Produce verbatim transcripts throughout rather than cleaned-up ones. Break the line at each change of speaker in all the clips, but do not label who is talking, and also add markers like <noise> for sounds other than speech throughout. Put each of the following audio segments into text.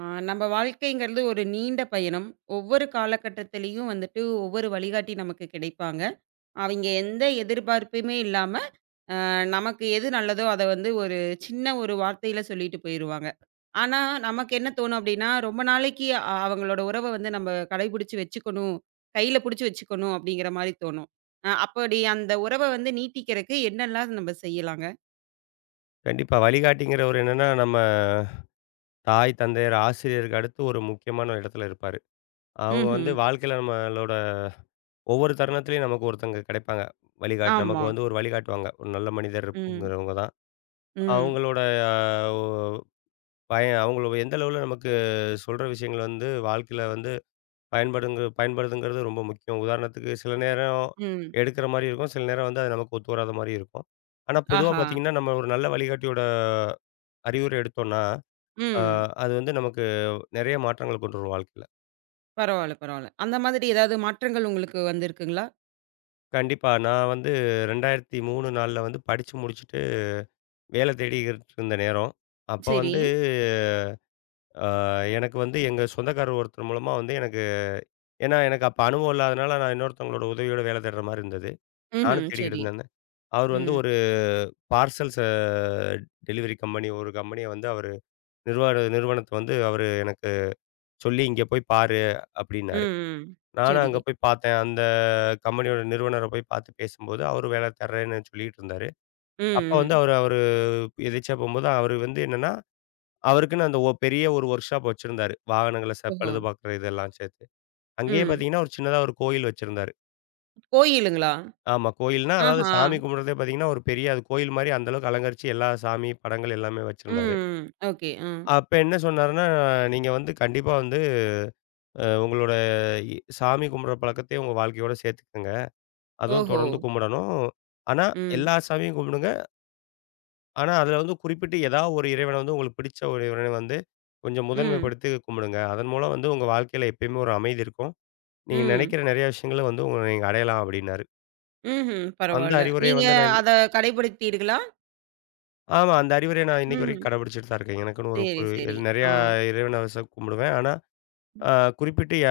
ஆ, நம்ம வாழ்க்கைங்கிறது ஒரு நீண்ட பயணம். ஒவ்வொரு காலகட்டத்திலயும் வந்துட்டு ஒவ்வொரு வழிகாட்டி நமக்கு கிடைப்பாங்க. அவைங்க எந்த எதிர்பார்ப்புமே இல்லாம, அ நமக்கு எது நல்லதோ அத வந்து ஒரு சின்ன ஒரு வார்த்தையில சொல்லிட்டு போயிருவாங்க. ஆனா, நமக்கு என்ன தோணும் அப்டின்னா, ரொம்ப நாளைக்கு அ அவங்களோட உறவ வந்து நம்ம கடைபிடிச்சு வச்சுக்கணும், கையில புடிச்சு வச்சுக்கணும் அப்டிங்கிற மாரி தோணும். அ அப்படி அந்த உறவ வந்து நீட்டிக்கிறக்கு என்னலாம் நம்ம செய்யலாங்க?
கண்டிப்பா. வழிகாட்டிங்கிறவரு என்னன்னா, நம்ம தாய், தந்தையர், ஆசிரியருக்கு அடுத்து ஒரு முக்கியமான இடத்துல இருப்பாரு. அவங்க
ம்ஹ்ம்.
வந்து வாழ்க்கையில நம்மளோட ஒவ்வொரு தருணத்திலயும் நமக்கு ஒருத்தங்க கிடைப்பாங்க. வழிகாட் நமக்கு
ஆமா.
வந்து ஒரு வழிகாட்டுவாங்க. ஒரு நல்ல
ம்.
மனிதர்ங்கிறவங்க தான்.
ம்.
அவங்களோட ஆஹ், ஒ பய அவங்கள எந்த அளவுல நமக்கு சொல்ற விஷயங்கள் வந்து வாழ்க்கையில வந்து பயன்படுங்க பயன்படுதுங்கிறது ரொம்ப முக்கியம். உதாரணத்துக்கு சில நேரம்
ம்.
எடுக்கிற மாரி இருக்கும். சில நேரம் வந்து அது நமக்கு ஒத்து வராத மாரி இருக்கும். ஆனா பொதுவா
ஆஹா.
பார்த்தீங்கன்னா, நம்ம ஒரு நல்ல வழிகாட்டியோட அறிவுரை எடுத்தோம்னா, அ
ம்.
அது வந்து நமக்கு நெறைய மாற்றங்கள் கொண்டு வரும் வாழ்க்கையில.
பரவால்ல, பரவால்ல. அந்த மாதிரி ஏதாவது மாற்றங்கள் உங்களுக்கு வந்திருக்குங்களா?
கண்டிப்பா. நான் வந்து இரண்டாயிரத்து மூன்று, 4ல வந்து படிச்சு முடிச்சுட்டு வேலை தேடிக்கிட்டு இருந்த நேரம். அப்ப
சரி.
வந்து அ எனக்கு வந்து எங்க சொந்தக்காரர் ஒருத்தர் மூலமா வந்து எனக்கு ஏன்னா எனக்கு அப்ப அனுபவம் இல்லாதனால நான் இன்னொருத்தவங்களோட உதவியோட வேலை தேடுற மாரி இருந்தது. நானும்
ம்ஹ்ம்.
தேடிக்கிட்டு
சரி.
இருந்தேன். அவர் வந்து
ம்.
ஒரு பார்சல்ஸ் அ டெலிவரி கம்பெனி ஒரு கம்பெனிய வந்து அவரு நிறுவன நிறுவனத்த வந்து அவரு எனக்கு சொல்லி, "இங்க போய் பாரு"
ம்,
அப்டின்னாரு.
ம்.
நானும் அங்க
சரிங்க.
போய் பார்த்தேன். அந்த கம்பெனியோட நிறுவனர போய் பார்த்து பேசும்போது, அவரு வேலை தர்றேன்னு சொல்லிட்டு இருந்தாரு.
ம்,
அப்ப வந்து
ம்.
அவரு அவரு எதேர்ச்சியா போம்போது, அவரு வந்து என்னன்னா, அவருக்குன்னு அந்த ஒ பெரிய ஒரு ஒர்க் ஷாப் வச்சிருந்தாரு. வாகனங்கள ச
ஓஹோ!
பழுது பார்க்குற இதெல்லாம் சேர்த்து. அங்கேயே
ம்.
பார்த்தீங்கன்னா, ஒரு சின்னதா ஒரு கோயில் வச்சிருந்தாரு.
கோயிலுங்களா?
ஆமா, கோயில்னா அதாவது
ஆஹா!
சாமி கும்பிடுறதே பார்த்தீங்கன்னா, ஒரு பெரிய அது கோயில் மாரி அந்த அளவுக்கு அலங்கரிச்சு எல்லா சாமி படங்கள் எல்லாமே
ம்,
வச்சிருந்தாரு.
ம். ஓகே. ம்.
அப்ப என்ன சொன்னாருன்னா, "நீங்க வந்து கண்டிப்பா வந்து அ உங்களோட இ சாமி கும்பிடுற பழக்கத்தையும் உங்க வாழ்க்கையோட சேர்த்துக்கங்க. அதுவும்
ஓஹோ!
தொடர்ந்து கும்பிடணும். ஆனா
ம்.
எல்லா சாமியும் கும்பிடுங்க. ஆனா, அதுல வந்து குறிப்பிட்டு ஏதாவது ஒரு இறைவன வந்து உங்களுக்கு பிடிச்ச ஒரு இறைவன வந்து கொஞ்சம்
ம்.
முதன்மைப்படுத்தி கும்பிடுங்க. அதன் மூலம் வந்து உங்க வாழ்க்கையில எப்பயுமே ஒரு அமைதி இருக்கும். நீங்க
ம்.
நினைக்கிற நிறைய விஷயங்கள வந்து உங்க நீங்க அடையலாம் அப்டின்னாரு.
ம்ஹ்ம்.
அந்த
பரவால்ல.
அறிவுரைய
நீங்க
வந்து நான் இன்னி-
அத கடைபிடித்தீர்களா?
ஆமா. அந்த அறிவுரைய நான் இன்னைக்கு வரைக்கும்
ம்.
கடைபிடிச்சுட்டு தான் இருக்கேன். எனக்குன்னு ஒரு கு
சரி, சரி. ஆ.
நிறையா இறைவன ச கும்பிடுவேன். ஆனா,
ம்.
அ குறிப்பிட்டு ய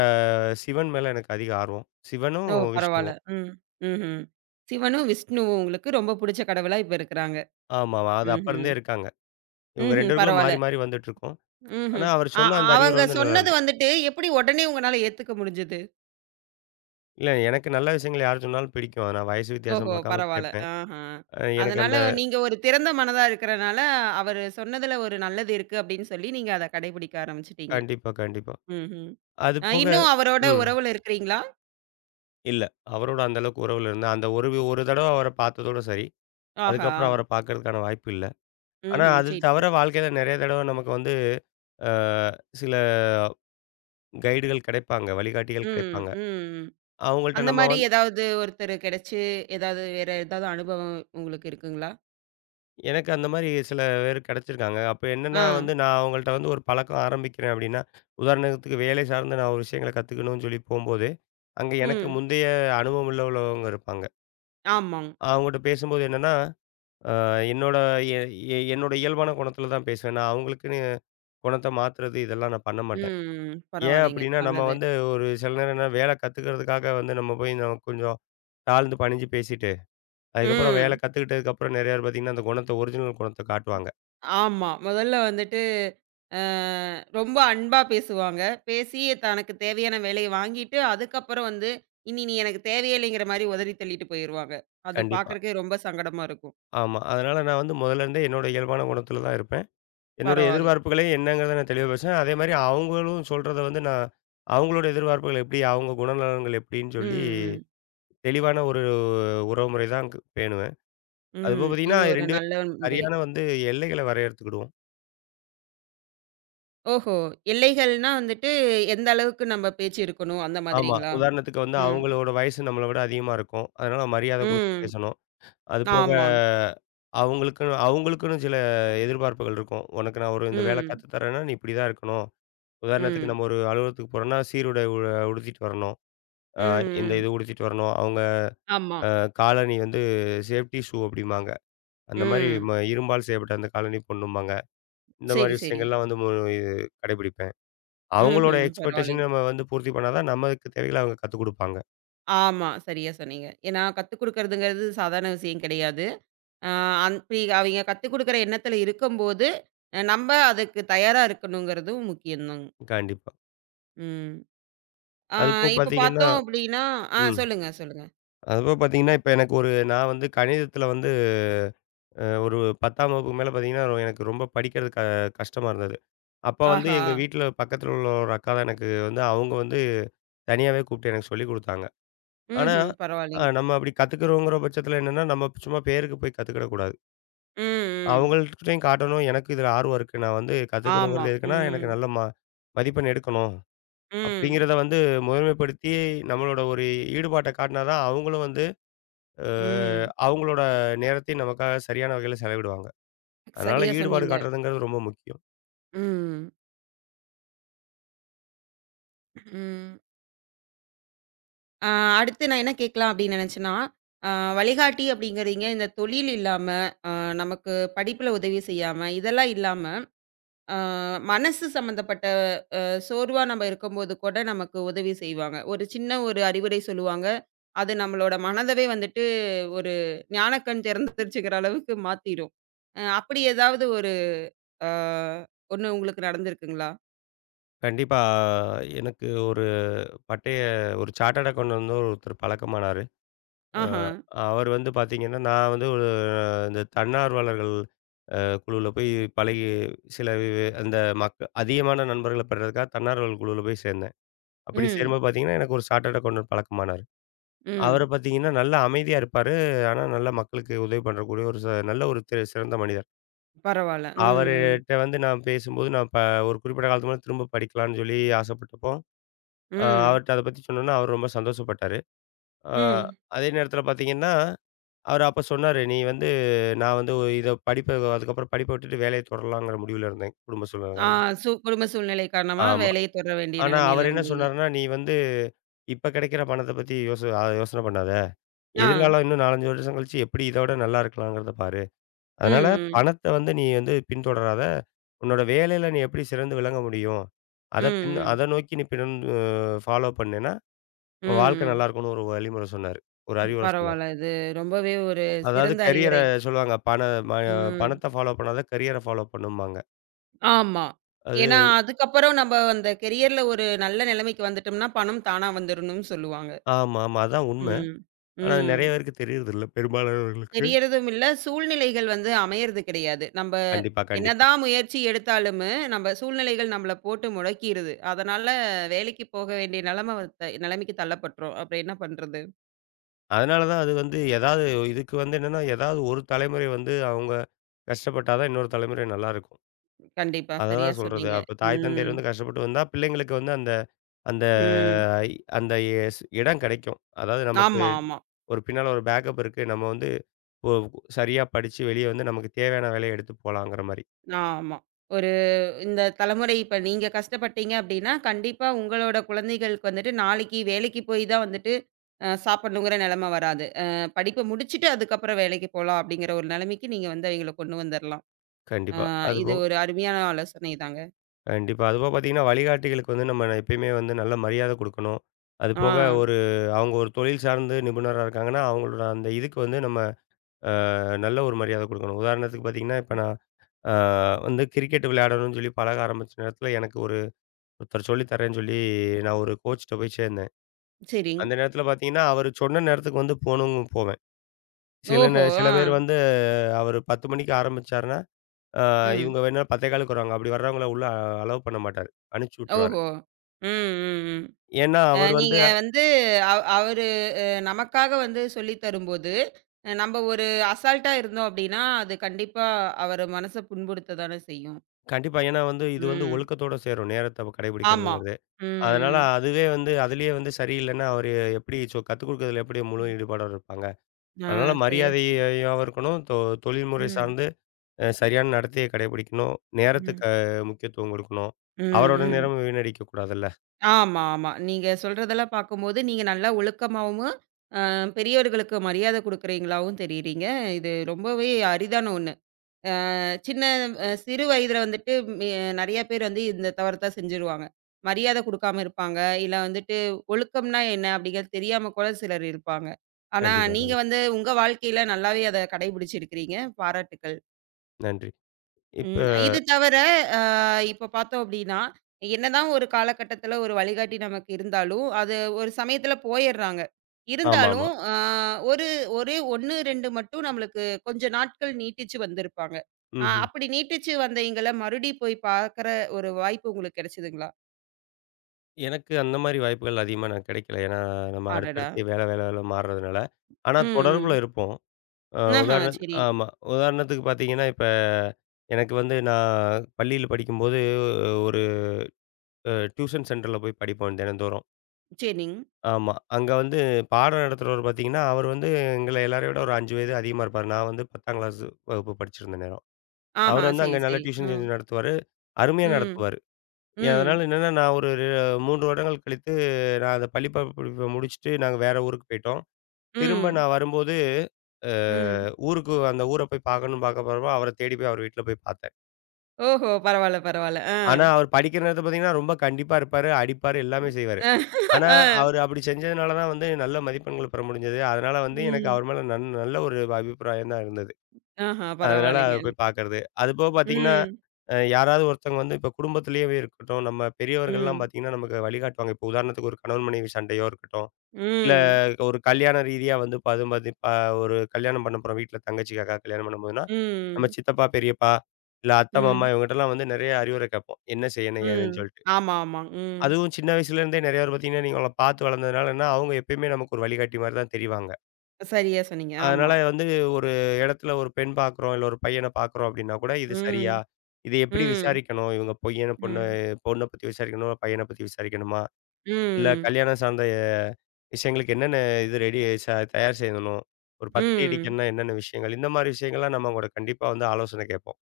சிவன் மேல எனக்கு அதிக ஆர்வம். சிவனும்,
ஓ! பரவால்ல.
விஷ்ணுவும்.
ம். ம்ஹ்ம். சிவனும், விஷ்ணுவும் உங்களுக்கு ரொம்ப புடிச்ச கடவுளா இப்ப இருக்குறாங்க.
ஆமாமா. அது அப்ப இருந்தே
ம்ஹ்ம்.
இருக்காங்க. இவங்க ரெண்டு
ம்ஹ்ம்.
பேருக்குள்ள
பரவால்ல.
மாறி மாறி வந்துட்டுருக்கும். ஆனா,
ம்ஹ்ம்.
அவர்
அ
சொன்ன அந்த அறிவுரை
அவங்க
வந்து நல்லா
சொன்னது வந்துட்டு எப்படி உடனே உங்கனால ஏத்துக்க முடிஞ்சது?
இல்ல, எனக்கு நல்ல விஷயங்கள் யார் சொன்னாலும் பிடிக்கும். நான் வயசு வித்தியாசம்
ஓஹோ!
பார்க்காம
பரவால்ல.
கேட்பேன்.
ஆஹ.
அ எனக்கு
அதனால
அந்த
நீங்க ஒரு திறந்த மனதா இருக்கிறனால, அவரு சொன்னதுல ஒரு நல்லது இருக்கு அப்படின்னு சொல்லி நீங்க அத கடைபிடிக்க ஆரம்பிச்சுட்டீங்க.
கண்டிப்பா, கண்டிப்பா.
ம்ஹ்ம்.
அது
அ
போக
இன்னும் அவரோட
ம்.
உறவுல இருக்கிறீங்களா?
இல்ல. அவரோட அந்த அளவுக்கு உறவுல இருந்தேன். அந்த ஒரு வி- ஒரு தடவ அவர பார்த்ததோட சரி.
ஆஹா!
அதுக்கப்புறம் அவர பார்க்கறதுக்கான வாய்ப்பு இல்ல. ஆனா,
ம்ஹ்ம்.
அது
சரி,
தவிர
சரி.
வாழ்க்கையில நெறைய தடவ நமக்கு வந்து அ சில கைடுகள் கிடைப்பாங்க. வழிகாட்டிகள்
ம்,
கிடைப்பாங்க.
ம்.
அவங்கள்ட்ட
அந்த
நம்ம
மாரி
வந்து
ஏதாவது ஒருத்தர் கிடைச்சு, ஏதாவது வேற ஏதாவது அனுபவம் உங்களுக்கு இருக்குங்களா?
எனக்கு அந்த மாரி சில பேர் கிடைச்சிருக்காங்க. அப்ப என்னன்னா
ஆ.
வந்து நான் அவங்கள்ட்ட வந்து ஒரு பழக்கம் ஆரம்பிக்கிறேன் அப்டின்னா, உதாரணத்துக்கு வேலை சார்ந்து நான் ஒரு விஷயங்கள கத்துக்கணும்னு சொல்லி போம்போது அங்க எனக்கு
ம்.
முந்தைய அனுபவம் உள்ளவங்க இருப்பாங்க.
ஆமாங்.
அவங்கட்ட பேசும்போது என்னன்னா, அ என்னோட எ எ என்னோட இயல்பான குணத்தில தான் பேசுவேன். நான் அவங்களுக்குன்னு குணத்த மாத்துறது இதெல்லாம் நான் பண்ண மாட்டேன்.
ம்.
ஏன்
பரவாயில்லைங்க.
அப்டின்னா, நம்ம
நல்லது.
வந்து ஒரு சில நேரம் என்ன வேல கத்துக்கிறதுக்காக வந்து நம்ம போய் நம்ம கொஞ்சம் தாழ்ந்து பணிஞ்சு பேசிட்டு, அதுக்கப்புறம் வேல
ம்.
கத்துக்கிட்டதுக்கப்புறம் நெறைய பேர் பார்த்தீங்கன்னா, அந்த குணத்த ஒரிஜினல் குணத்த காட்டுவாங்க.
ஆமா. முதல்ல வந்துட்டு அ ரொம்ப அன்பா பேசுவாங்க. பேசி தனக்கு தேவையான வேலைய வாங்கிட்டு, அதுக்கப்புறம் வந்து, "இனி நீ எனக்கு தேவையே இல்லைங்கிற" மாரி உதறி தள்ளிட்டு போயிருவாங்க. அது
கண்டிப்பா.
பார்க்கறக்கே ரொம்ப சங்கடமா இருக்கும்.
ஆமா. அதனால நான் வந்து முதல்ல இருந்தே என்னோட இயல்பான குணத்தில தான் இருப்பேன். என்னுடைய
பரவாயில்லை.
எதிர்பார்ப்புகளே என்னங்கிறத நான் தெளிவா பேசுனேன். அதே மாரி அவங்களும் சொல்றத வந்து நான் அவங்களோட எதிர்பார்ப்புகள் எப்படி, அவங்க குணநலன்கள் எப்படின்னு
ம்,
சொல்லி
ம்,
தெளிவான ஒரு உறவுமுறை தான் க் பேணுவேன். அதுபோக
ம்.
பார்த்தீங்கன்னா
இது ஒரு
ரெண்டு
நல்ல
பேரும்
முறை.
சரியான வந்து எல்லைகள வரையறுத்துக்கிடுவோம்.
ஓஹோ! எல்லைகள்னா வந்துட்டு, எந்த அளவுக்கு நம்ம பேச்சு இருக்கணும், அந்த
ஆமா.
மாதிரிங்களா?
உதாரணத்துக்கு வந்து
ம்,
அவங்களோட வயசு நம்மள விட அதிகமா இருக்கும். அதனால மரியாதை குடுத்து
ம்.
பேசணும். அதுபோக
ஆமாங்க.
அவங்களுக்குன்னு அவங்களுக்குன்னு சில எதிர்பார்ப்புகள் இருக்கும். உனக்கு நான் ஒரு இந்த வேலை
ம்,
கத்து தரேன்னா, நீ இப்படி தான் இருக்கணும். உதாரணத்துக்கு
ம்,
நம்ம ஒரு அலுவலகத்துக்கு போறோம்னா, சீருடை உ உடுத்திட்டு வரணும். அ
ம்,
இந்த
ம்.
இது உடுத்திட்டு வரணும். அவங்க
ஆமா.
அ காலணி வந்து சேஃப்டி ஷூ அப்படிம்பாங்க. அந்த மாரி
ம்.
ம இரும்பால் செய்யப்பட்ட அந்த காலணி போடணும்பாங்க. இந்த மாரி
சரி, சரி.
விஷயங்கள்லாம் வந்து மு இது கடைபிடிப்பேன். அவங்களோட
ம்ஹ்ம்.
எக்ஸ்பெக்டேஷன்
பரவாயில்லைங்க.
நம்ம வந்து பூர்த்தி பண்ணா தான் நமக்கு தேவைகள அவங்க கத்துக் குடுப்பாங்க.
ஆமா. சரியா சொன்னீங்க. ஏன்னா கத்துக் குடுக்கறதுங்கிறது சாதாரண விஷயம் கிடையாது. அ அந் பி அவிங்க கத்துக் குடுக்குற எண்ணத்துல இருக்கும்போது, அ நம்ப அதுக்கு தயாரா இருக்கணுங்கிறதும் முக்கியம் தாங்க.
கண்டிப்பா.
ம். ஆ
அதுபோக
இப்ப
பார்த்தீங்கன்னா
பார்த்தோம் அப்டின்னா ஆ
ம்.
சொல்லுங்க, சொல்லுங்க.
அதுபோக பார்த்தீங்கன்னா, இப்ப எனக்கு ஒரு நான் வந்து கணிதத்தில வந்து அ ஒரு பத்தாம் வகுப்புக்கு மேல பார்த்தீங்கன்னா, ரொ- எனக்கு ரொம்ப படிக்கிறது க கஷ்டமா இருந்தது. அப்ப வந்து
ஆஹா!
எங்க வீட்ல பக்கத்தில உள்ள ஒரு அக்கா தான் எனக்கு வந்து அவங்க வந்து தனியாவே கூப்பிட்டு எனக்கு சொல்லிக் குடுத்தாங்க. ஆனா,
ம்ஹ்ம்.
அ
பரவாயில்லைங்க.
நம்ம அப்படி கத்துக்கிறோங்கிற பட்சத்தில என்னன்னா, நம்ம சும்மா பேருக்கு போய் கத்துக்கிடக்கூடாது.
ம், ம்.
அவங்கள்ட்டயும் காட்டணும், எனக்கு இதில ஆர்வம் இருக்கு. நான் வந்து
ஆமா.
கத்துக்கணுங்கிறது எதுக்குன்னா, எனக்கு
ம்,
நல்ல ம மதிப்பெண் எடுக்கணும்.
ம்,
அப்படிங்கிறத வந்து முதன்மைப்படுத்தி நம்மளோட ஒரு ஈடுபாட்ட காட்டினா தான் அவங்களும் வந்து அ
ம்.
அவங்களோட நேரத்தையும் நமக்காக சரியான வகையில செலவிடுவாங்க. அதனால
சரியா
ஈடுபாடு
சொன்னீங்க.
காட்டுறதுங்கிறது ரொம்ப முக்கியம்.
ம், ம். ஆ அடுத்து நான் என்ன கேட்கலாம் அப்படின்னு நினைச்சேன்னா, அ வழிகாட்டி அப்படிங்கிறீங்க இந்த தொழில் இல்லாம, அ நமக்கு படிப்புல உதவி செய்யாம, இதெல்லாம் இல்லாம, அ மனசு சம்மந்தப்பட்ட சோர்வா நம்ம இருக்கும்போது கூட நமக்கு உதவி செய்வாங்க. ஒரு சின்ன ஒரு அறிவுரை சொல்லுவாங்க. அது நம்மளோட மனதவே வந்துட்டு ஒரு ஞானக்கண் திறந்துருச்சுங்கிற அளவுக்கு மாத்திரும். அ அப்படி ஏதாவது ஒரு அ ஒண்ணு உங்களுக்கு நடந்திருக்குங்களா?
கண்டிப்பா எனக்கு ஒரு பட்டய ஒரு சார்ட்டர்ட் அக்கவுண்டன்ட் வந்து ஒருத்தர் பழக்கமானாரு. அ
ஆஹா.
அவர் வந்து பார்த்தீங்கன்னா, நான் வந்து ஒரு இந்த தன்னார்வலர்கள் அ குழுவுல போய் பழகி சில வி- அந்த மக்க அதிகமான நண்பர்கள பெறுறதுக்காக தன்னார்வலர் குழுவுல போய் சேர்ந்தேன். அப்படி
ம்.
சேரும்போது பார்த்தீங்கன்னா, எனக்கு ஒரு சார்ட்டர்ட் அக்கவுண்டன்ட் பழக்கமானாரு. அவர
ம்.
பார்த்தீங்கன்னா, நல்லா அமைதியா இருப்பாரு. ஆனா நல்லா மக்களுக்கு உதவி பண்ணக்கூடிய ஒரு ச நல்ல ஒரு தி சிறந்த மனிதர்.
பரவால்ல. ம்.
அவருட்ட வந்து நான் பேசும்போது, நான் ப ஒரு குறிப்பிட்ட காலத்துக்கு முன்னால திரும்ப படிக்கலான்னு சொல்லி ஆசைப்பட்டப்போ,
ம்.
அ
ம்.
அவர்ட்ட அத பத்தி சொன்னோனே, அவர் ரொம்ப சந்தோஷப்பட்டாரு. அ
ம்.
அதே நேரத்தில பார்த்தீங்கன்னா அவரு அப்ப சொன்னாரு, "நீ வந்து நான் வந்து இத படிப்ப அதுக்கப்புறம் படிப்ப விட்டுட்டு வேலைய தொடரலாங்கிற முடிவுல இருந்தேன், குடும்ப சூழ்நிலை
ஆ
காரணமா."
சு குடும்ப சூழ்நிலை காரணமா
ஆமா.
வேலைய தொடர வேண்டிய
ஆனா அவரு
நிலைமையில
என்ன
இருந்தீங்க.
சொன்னாருன்னா, "நீ வந்து இப்ப கிடைக்கிற பணத்த பத்தி யோசி அத யோசனை பண்ணாத.
ஆ.
எதிர்காலம் இன்னும் நான்கு, அஞ்சு வருஷம் கழிச்சு எப்படி இத விட நல்லா இருக்கலாங்கிறத பாரு. அதனால
ம், ம்.
பணத்த வந்து நீ வந்து பின்தொடராத. உன்னோட வேலையில நீ எப்படி சிறந்து விளங்க முடியும்?
ம்,
அத பின்
ம்.
அத நோக்கி நீ பின் ஃபாலோ பண்ணேன்னா, உன் வாழ்க்கை
ம்,
நல்லா இருக்கும்னு" ஒரு வழிமுறை சொன்னாரு. ஒரு
ம்.
அறிவுரை சொன்னாரு.
பரவால்ல. இது ரொம்பவே ஒரு
அதாவது
சிறந்த
கரியர
அறிவுரை.
சொல்லுவாங்க. பண ம
ம்.
பணத்த ஃபாலோ பண்ணாத கரியர ஃபாலோ பண்ணும்பாங்க.
ஆமா. ஏன்னா,
அது
அதுக்கப்புறம் நம்ப அந்த கெரியர்ல ஒரு நல்ல நிலைமைக்கு வந்துட்டோம்னா, பணம் தானா வந்துரணும்னு சொல்லுவாங்க.
ஆமா, ஆமா. அதான் உண்ம.
ம்.
ஆனா அது நெறைய
ம்.
பேருக்கு தெரியறதில்ல, பெரும்பாலானவர்களுக்கு.
தெரியறதும் இல்ல. சூழ்நிலைகள் வந்து அமையறது கிடையாது. நம்ப
கண்டிப்பா, கண்டிப்பா.
என்னதான் முயற்சி எடுத்தாலுமே, நம்ம சூழ்நிலைகள் நம்மள போட்டு முடக்கிருது. அதனால வேலைக்கு போக வேண்டிய நிலைம வத்த நிலைமைக்கு தள்ளப்பட்டுறோம். அப்புறம் என்ன பண்றது?
அதனால தான் அது வந்து ஏதாவது இதுக்கு வந்து என்னன்னா, ஏதாவது ஒரு தலைமுறை வந்து அவங்க கஷ்டப்பட்டா தான் இன்னொரு தலைமுறை நல்லாருக்கும்.
கண்டிப்பா. சரியா
அததான் சொல்றது.
சொன்னீங்க.
அப்ப தாய் தந்தையர்
ம்.
வந்து கஷ்டப்பட்டு வந்தா, பிள்ளைங்களுக்கு வந்து அந்த அந்த
ம்.
இ- அந்த எஸ் இடம் கிடைக்கும். அதாவது நமக்கு
ஆமா, ஆமா.
ஒரு பின்னால ஒரு பேக்கப் இருக்கு. நம்ம வந்து ஒ சரியா படிச்சு வெளிய வந்து நமக்கு தேவையான வேலைய எடுத்து போலாங்கிற மாரி.
ஆமா. ஒரு இந்த தலைமுறை இப்ப நீங்க கஷ்டப்பட்டீங்க அப்டின்னா, கண்டிப்பா உங்களோட குழந்தைகளுக்கு வந்துட்டு நாளைக்கு வேலைக்கு போய் தான் வந்துட்டு அ சாப்பிடணுங்கிற நிலைம வராது. அ படிப்ப முடிச்சுட்டு அதுக்கப்புறம் வேலைக்கு போலாம் அப்டிங்கிற ஒரு நிலைமைக்கு நீங்க வந்து அவைங்கள கொண்டு வந்துரலாம். ஆ,
கண்டிப்பா.
இது
அதுபோக
ஒரு அருமையான ஆலோசனை தாங்க.
கண்டிப்பா. அதுபோக பார்த்தீங்கன்னா, வழிகாட்டிகளுக்கு வந்து நம்ம எப்பயுமே வந்து நல்ல மரியாதை குடுக்கணும்.
ஆ,
அதுபோக ஒரு அவங்க ஒரு தொழில் சார்ந்து நிபுணரா இருக்காங்கன்னா, அவங்களோட அந்த இதுக்கு வந்து நம்ம அ நல்ல ஒரு மரியாதை குடுக்கணும். உதாரணத்துக்கு பார்த்தீங்கன்னா, இப்ப நான் அ வந்து கிரிக்கெட் விளையாடணும்னு சொல்லி பழக ஆரம்பிச்ச நேரத்தில, எனக்கு ஒரு ஒருத்தர் சொல்லி தரேன்னு சொல்லி நான் ஒரு கோச்ட்ட போய் சேர்ந்தேன்.
சரிங்.
அந்த நேரத்தில பார்த்தீங்கன்னா, அவரு சொன்ன நேரத்துக்கு வந்து போணும்னு போவேன். சில நே
ஓஹோ! ஆ,
சில பேர் வந்து அவரு பத்து மணிக்கு ஆரம்பிச்சாருன்னா, அ
ம்.
இவங்க வேணா 10:15க்கு வருவாங்க. அப்படி வர்றவங்கள உள்ள அலோவ் பண்ண மாட்டாரு. அனுப்பிச்சு விட்டுருவாரு.
ஓஹோ! ம், ம், ம்.
ஏன்னா,
அ
அவர் வந்து
நீங்க வந்து அவ் அவரு நமக்காக வந்து சொல்லி தரும்போது, அ நம்ப ஒரு அசால்ட்டா இருந்தோம் அப்டின்னா, அது கண்டிப்பா அவரு மனச புண்படுத்த தானே செய்யும்.
கண்டிப்பா. ஏன்னா வந்து இது வந்து
ம்.
ஒழுக்கத்தோட சேரும். நேரத்த
ஆமா.
கடைபிடிக்கிறதுங்கிறது. அதனால
ம்,
அதுவே வந்து அதிலேயே வந்து சரியில்லன்னா, அவரு எப்படி சொ கத்துக் குடுக்கறதுல எப்படி முழு
ம்.
ஈடுபாடோட இருப்பாங்க.
ஆ,
அதனால
சரியா சொன்னீங்க.
மரியாதையாவும் இருக்கணும். தொ தொழில்முறை
ம்,
சார்ந்து அ சரியான நடத்தைய கடைபிடிக்கணும். நேரத்துக்கு
ம்,
அஹ், முக்கியத்துவம் குடுக்கணும்.
ம்,
அவரோட
ம்.
நேரமும் வீணடிக்கக் கூடாதுல்ல.
ஆமா, ஆமா. நீங்க சொல்றதெல்லாம் பாக்கும்போது, நீங்க நல்லா ஒழுக்கமாவும் அஹ் பெரியவர்களுக்கு மரியாதை குடுக்குறீங்களாவும் தெரியிறீங்க. இது ரொம்பவே அரிதான ஒண்ணு. அ சின்ன அ சிறு வயதில வந்துட்டு மெ நெறைய பேர் வந்து இந்த தவறத்தா செஞ்சுருவாங்க. மரியாதை குடுக்காம இருப்பாங்க. இல்ல வந்துட்டு ஒழுக்கம்னா என்ன? அப்படிங்கிறது தெரியாம கூட சிலர் இருப்பாங்க. ஆனா,
கண்டிப்பா,
நீங்க
கண்டிப்பா.
வந்து உங்க வாழ்க்கையில நல்லாவே அத கடைபிடிச்சிருக்கிறீங்க. பாராட்டுக்கள்.
நன்றி. இப்ப
ம். இது தவிர, அ இப்ப பார்த்தோம் அப்படின்னா, என்னதான் ஒரு காலகட்டத்தில ஒரு வழிகாட்டி நமக்கு இருந்தாலும், அது ஒரு சமயத்தில போயிர்றாங்க.
ஆமாமா.
இருந்தாலும், அ ஒரு ஒரே ஒன்று, இரண்டு மட்டும் நம்மளுக்கு கொஞ்ச நாட்கள் நீட்டிச்சு வந்திருப்பாங்க. அ
ம்ஹ்ம்.
அப்படி நீட்டிச்சு வந்தவைங்கள மறுபடி போய் பார்க்குற ஒரு வாய்ப்பு உங்களுக்கு கிடைச்சதுங்களா?
எனக்கு அந்த மாரி வாய்ப்புகள் அதிகமா நான் கிடைக்கல. ஏன்னா, நம்ம
அடடா!
அடுத்தடுத்து வேலை, வேலை, வேலை மாறுறதுனால. ஆனா
ம்,
தொடர்புல
ம்.
இருப்போம். அ
ஆஹா,
உதாரணத்
சரி.
ஆமா. உதாரணத்துக்கு பார்த்தீங்கன்னா, இப்ப எனக்கு வந்து நான் பள்ளியில படிக்கும்போது ஒரு அ டியூஷன் சென்டர்ல போய் படிப்போம் தினந்தோறும்.
சரிங்க.
ஆமா. அங்க வந்து பாடம் நடத்துறவர் பார்த்தீங்கன்னா, அவர் வந்து எங்கள எல்லாரையும் விட ஒரு அஞ்சு வயது அதிகமா இருப்பாரு. நான் வந்து 10ஆம் கிளாஸ் வகுப்பு படிச்சிருந்த நேரம்.
ஆஹா,
அவர் வந்து அங்க
சரி,
நல்லா
சரி. அ.
டியூஷன் செஞ்சு நடத்துவாரு. அருமையா
ம்.
நடத்துவாரு.
ம்.
அதனால என்னன்னா, நான் ஒரு மூன்று வருடங்கள் கழித்து நான் அந்த பள்ளி ப படிப்ப முடிச்சுட்டு நாங்க வேற ஊருக்கு போயிட்டோம். திரும்ப
ம்.
நான் வரும்போது அ
ம்.
ஊருக்கு அந்த ஊர போய் பார்க்கணும்னு பார்க்க போறப்போ, அவர தேடி போய் அவர் வீட்ல போய் பார்த்தேன்.
ஓஹோ! பரவால்ல, பரவால்ல. ஆ.
ஆனா, அவர் படிக்கிற நேரத்தில பார்த்தீங்கன்னா, ரொம்ப கண்டிப்பா இருப்பாரு, அடிப்பாரு, எல்லாமே
ம்.
செய்வாரு. ஆனா,
அ.
அவரு அப்படி செஞ்சதுனால தான் வந்து நல்ல மதிப்பெண்கள் பெற முடிஞ்சது. அதனால வந்து எனக்கு
ம்.
அவர் மேல நன் நல்ல ஒரு அபிப்பிராயம் தான் இருந்தது.
ஆஹா!
அதனால அத
பரவாயில்லைங்க.
போய் பார்க்கறது. அதுபோக பார்த்தீங்கன்னா,
ம்.
அ யாராவது ஒருத்தவங்க வந்து இப்ப குடும்பத்திலேயே இருக்கட்டும், நம்ம பெரியவர்கள்லாம்
ம்.
பார்த்தீங்கன்னா, நமக்கு வழிகாட்டுவாங்க. இப்போ உதாரணத்துக்கு ஒரு கணவன் மனைவி சண்டையோ இருக்கட்டும். இல்ல
ம்.
ஒரு கல்யாண ரீதியா வந்து பது பதி ப ஒரு கல்யாணம் பண்ண போறோம் வீட்ல தங்கச்சிக்காக கல்யாணம் பண்ணும்போதுன்னா, நம்ம
ம்.
சித்தப்பா, பெரியப்பா, இல்ல அத்தை, மாமா
ம்.
இவங்ககிட்டலாம் வந்து நெறைய அறிவுரை கேட்போம். என்ன செய்யணும்?
ம்.
ஏதுன்னு சொல்லிட்டு.
ஆமா, ஆமா. ம்.
அதுவும் சின்ன வயசுலேருந்தே நெறைய பேர் பார்த்தீங்கன்னா, நீங்க அவங்கள பார்த்து வளர்ந்ததுனால என்ன, அவங்க எப்பயுமே நமக்கு ஒரு வழிகாட்டி மாரி தான் தெரிவாங்க.
சரியா சொன்னீங்க.
அதனால
ஆமா.
வந்து ஒரு இடத்துல ஒரு பெண் பார்க்குறோம், இல்ல ஒரு பையன பார்க்குறோம் அப்படின்னா கூட, இது சரியா?
ம்.
இத எப்படி
ம்.
விசாரிக்கணும்? இவங்க பொய்யன பொண்ணு
ம்.
பொண்ண பத்தி விசாரிக்கணுமா? பையன பத்தி விசாரிக்கணுமா? இல்ல
ம்.
கல்யாணம் சார்ந்த விஷயங்களுக்கு என்னென்ன இது ரெடி ச தயார் செய்யணும்? ஒரு
ம்.
பத்திரிகைன்னா என்னென்ன விஷயங்கள்? இந்த மாரி விஷயங்கள்லாம் நம்ம கூட கண்டிப்பா வந்து ஆலோசனை கேட்போம்.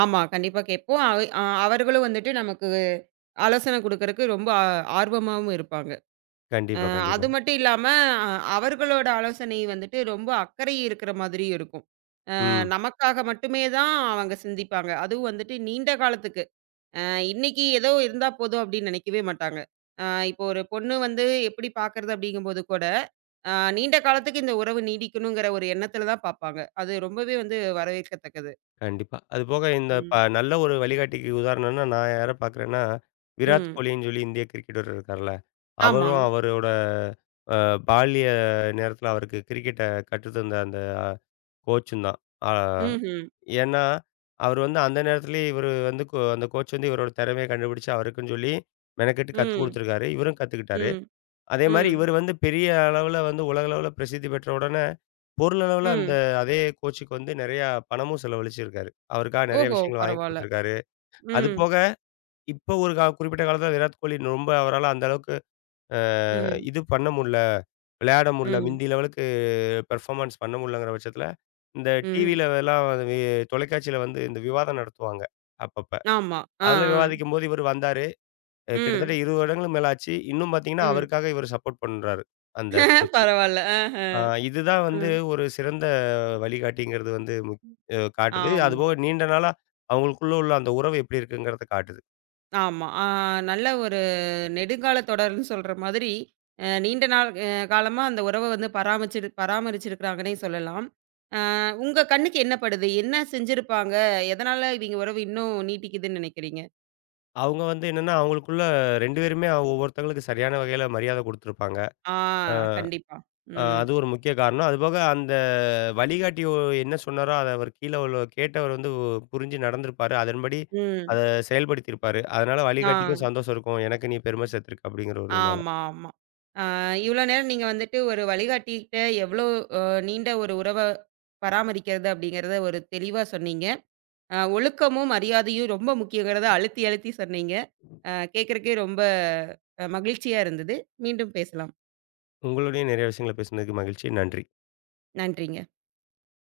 ஆமா. கண்டிப்பா கேட்போம். அவ அ அவர்களும் வந்துட்டு நமக்கு ஆலோசனை குடுக்கறக்கு ரொம்ப ஆ ஆர்வமாவும் இருப்பாங்க. அ
கண்டிப்பா, கண்டிப்பா.
அது மட்டும் இல்லாம அ அவர்களோட ஆலோசனை வந்துட்டு ரொம்ப அக்கறை இருக்கிற மாதிரியும் இருக்கும். அ
ம்.
நமக்காக மட்டுமே தான் அவங்க சிந்திப்பாங்க. அதுவும் வந்துட்டு நீண்ட காலத்துக்கு. அ இன்னைக்கு ஏதோ இருந்தா போதும் அப்படின்னு நினைக்கவே மாட்டாங்க. அ இப்போ ஒரு பொண்ணு வந்து எப்படி பார்க்கறது அப்படிங்கும்போது கூட, அ நீண்ட காலத்துக்கு இந்த உறவு நீடிக்கணுங்கிற ஒரு எண்ணத்துல தான் பார்ப்பாங்க. அது ரொம்பவே வந்து வரவேற்கத்தக்கது.
கண்டிப்பா. அதுபோக இந்த ப
ம்.
நல்ல ஒரு வழிகாட்டிக்கு உதாரணம்னா, நான் யார பார்க்குறேன்னா, விராட்
ம்.
கோலின்னு சொல்லி இந்திய கிரிக்கெட்டர் இருக்கார்ல. அவரும்
ஆமாங்க.
அவரோட அ பால்ய நேரத்தில அவருக்கு கிரிக்கெட்ட கற்றுத்தந்த அந்த கோச்சும் தான். ஆ
ம்ஹ்ம்.
ஏன்னா, அவரு வந்து அந்த நேரத்திலேயே இவரு வந்து கோ அந்த கோச் வந்து இவரோட திறமைய கண்டுபிடிச்சு, அவருக்குன்னு சொல்லி மெனக்கெட்டு கத்துக்
ம்.
குடுத்துருக்காரு. இவரும் கத்துக்கிட்டாரு.
ம். ம்.
அதேமாரி
ம்.
இவரு வந்து பெரிய அளவுல வந்து உலக அளவுல பிரசித்தி பெற்ற உடனே, பொருளளவுல அந்த
ம்
அதே கோச்சுக்கு வந்து நெறையா பணமும் செலவழிச்சிருக்காரு. அவருக்காக நெறைய
ஓஹோ!
விஷயங்கள் வாங்கி
பரவால்ல.
குடுத்துருக்காரு.
ம்.
அதுபோக இப்ப ஒரு கா குறிப்பிட்ட காலத்தில விராட் கோலி ரொம்ப அவரால அந்த அளவுக்கு அ
ம்.
இது பண்ண முடில, விளையாட முடில.
ம்.
மிந்தி லெவலுக்கு பெர்ஃபார்மன்ஸ் பண்ண முடியலங்கிற பட்சத்தில, இந்த
ம்.
டிவில எல்லாம் வி தொலைக்காட்சியில வந்து இந்த விவாதம் நடத்துவாங்க, அப்பப்ப.
ஆமா. ஆ,
அதில
ஆ.
விவாதிக்கும்போது இவரு வந்தாரு. அ கிட்டத்தட்ட
ம்.
இருபது வருடங்களுக்கு மேல ஆச்சு. இன்னும் பார்த்தீங்கன்னா,
ம்.
அவருக்காக இவரு சப்போர்ட் பண்றாரு, அந்த
<laughs>
கோச்சு.
பரவால்ல.
அ
ஆஹ.
இதுதான் வந்து
ம்.
ஒரு சிறந்த வழிகாட்டிங்கிறது வந்து முக் அ காட்டுது.
ஆமா.
அதுபோக நீண்ட நாளா அவங்களுக்குள்ள உள்ள அந்த உறவு எப்படி இருக்குங்கிறத காட்டுது.
ஆமா. ஆ நல்ல ஒரு நெடுங்கால தொடர்ன்னு சொல்ற மாதிரி, அ நீண்ட நாள் அ காலமா அந்த உறவ வந்து பராமரிச்சிரு பராமரிச்சிருக்கிறாங்கன்னே சொல்லலாம். அ உங்க கண்ணுக்கு என்ன படுது? என்ன செஞ்சிருப்பாங்க? எதனால இவிங்க உறவு இன்னும் நீட்டிக்குதுன்னு நெனைக்கிறீங்க?
அவங்க வந்து என்னன்னா, அவங்களுக்குள்ள ரெண்டு பேருமே அவங்க ஒவ்வொருத்தங்களுக்கு சரியான வகையில மரியாதை குடுத்துருப்பாங்க.
ஆ கண்டிப்பா.
அ
ம்.
அது ஒரு முக்கிய காரணம். அதுபோக அந்த வழிகாட்டி ஒ என்ன சொன்னாரோ, அத அவர் கீழ உள்ள கேட்டவர் வந்து ஒ புரிஞ்சு நடந்திருப்பாரு. அதன்படி அத
ம்.
செயல்படுத்தியிருப்பாரு. அதனால
ஆ.
வழிகாட்டிக்கும் சந்தோஷம் இருக்கும். எனக்கு நீ பெருமை சேர்த்துருக்க அப்படிங்கிற ஒரு இதுனால.
ஆமா, ஆமா. ஆ இவ்ளோ நேரம் நீங்க வந்துட்டு ஒரு வழிகாட்டிகிட்ட எவ்ளோ அ நீண்ட ஒரு உறவ பராமரிக்கிறது அப்படிங்கிறத ஒரு தெளிவா சொன்னீங்க. அ ஒழுக்கமும், மரியாதையும் ரொம்ப முக்கியங்கிறத அழுத்தி, அழுத்தி சொன்னீங்க. அ கேட்கறக்கே ரொம்ப அ மகிழ்ச்சியா இருந்தது. மீண்டும் பேசலாம்.
உங்களுடைய நிறைய விஷயங்கள பேசுனதுக்கு மகிழ்ச்சி. நன்றி.
நன்றிங்க.